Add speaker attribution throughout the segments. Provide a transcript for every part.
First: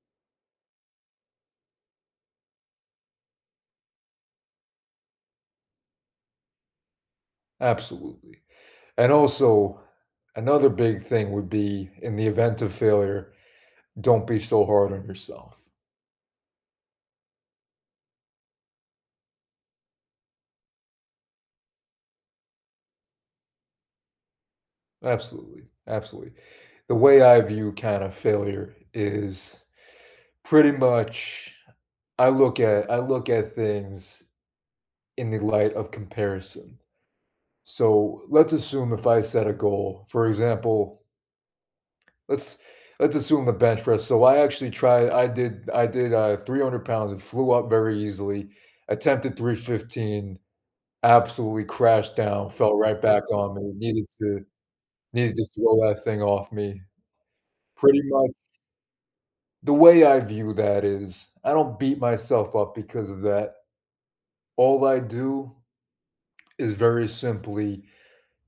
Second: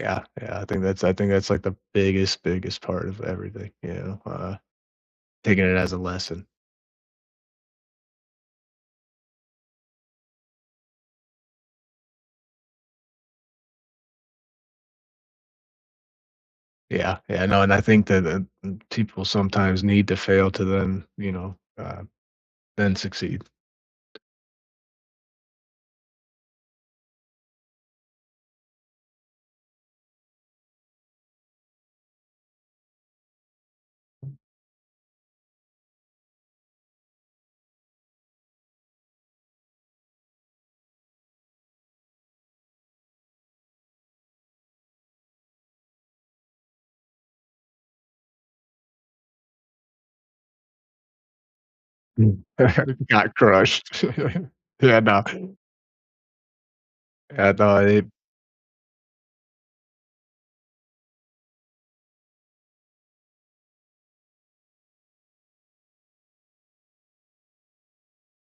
Speaker 1: Yeah, yeah. I think that's I think that's, like, the biggest, biggest part of everything, you know, uh, taking it as a lesson.
Speaker 2: Absolutely, and, also, another big thing would be in the event of failure, don't be so hard on yourself.
Speaker 1: Yeah, yeah, no, and I think that, uh, m people sometimes need to fail to then, you know, um, then succeed.
Speaker 2: Absolutely, absolutely. The way I view, kind of, failure is pretty much I look at I look at things in the light of comparison, so, let's assume if I set a goal, for example let's let's assume the bench press. So, I actually try I did I did, uh, 300 pounds, it flew up very easily, attempted 315, absolutely crashed
Speaker 1: Mm.
Speaker 2: down, fell
Speaker 1: Everything
Speaker 2: right back
Speaker 1: got
Speaker 2: on me,
Speaker 1: crushed.
Speaker 2: needed to
Speaker 1: Yeah, I
Speaker 2: needed to
Speaker 1: know.
Speaker 2: throw that thing off me.
Speaker 1: I thought
Speaker 2: Pretty
Speaker 1: it
Speaker 2: much the way I view that is I don't beat myself up because of that. All I do is very simply,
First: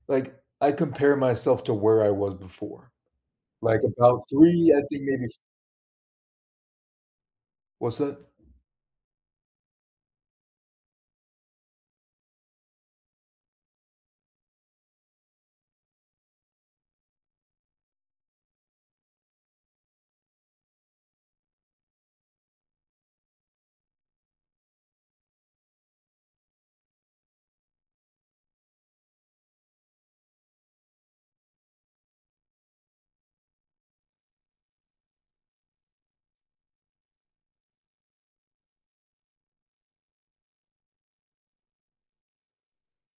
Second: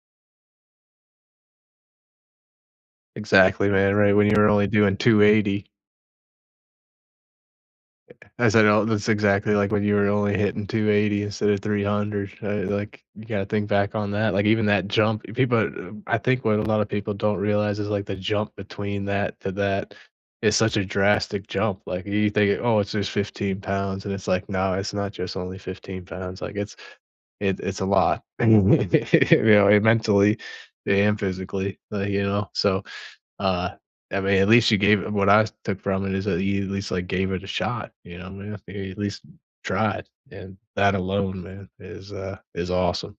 Speaker 2: like, I compare myself to where I was before,
Speaker 1: Exactly,
Speaker 2: like,
Speaker 1: man, right,
Speaker 2: about
Speaker 1: when you were only
Speaker 2: 3, I
Speaker 1: doing
Speaker 2: think,
Speaker 1: two
Speaker 2: maybe f
Speaker 1: eighty.
Speaker 2: What's that?
Speaker 1: I said, oh, that's exactly like when you were only hitting 280 instead of 300, uh, like, you gotta think back on that, like, even that jump, people, uh, b I think what a lot of people don't realize is, like, the jump between that to that is such a drastic jump, like, y you think, "Oh, it's just 15 pounds," and it's like, "No, it's not just only 15 pounds," like, it's it it's a lot, you know, mentally and physically, like, you know, so, uh, I mean, at least you gave it what I took from it is that you at least, like, gave it a shot, you know? [unintelligible] at least tried, and that alone, man, is, uh, is awesome.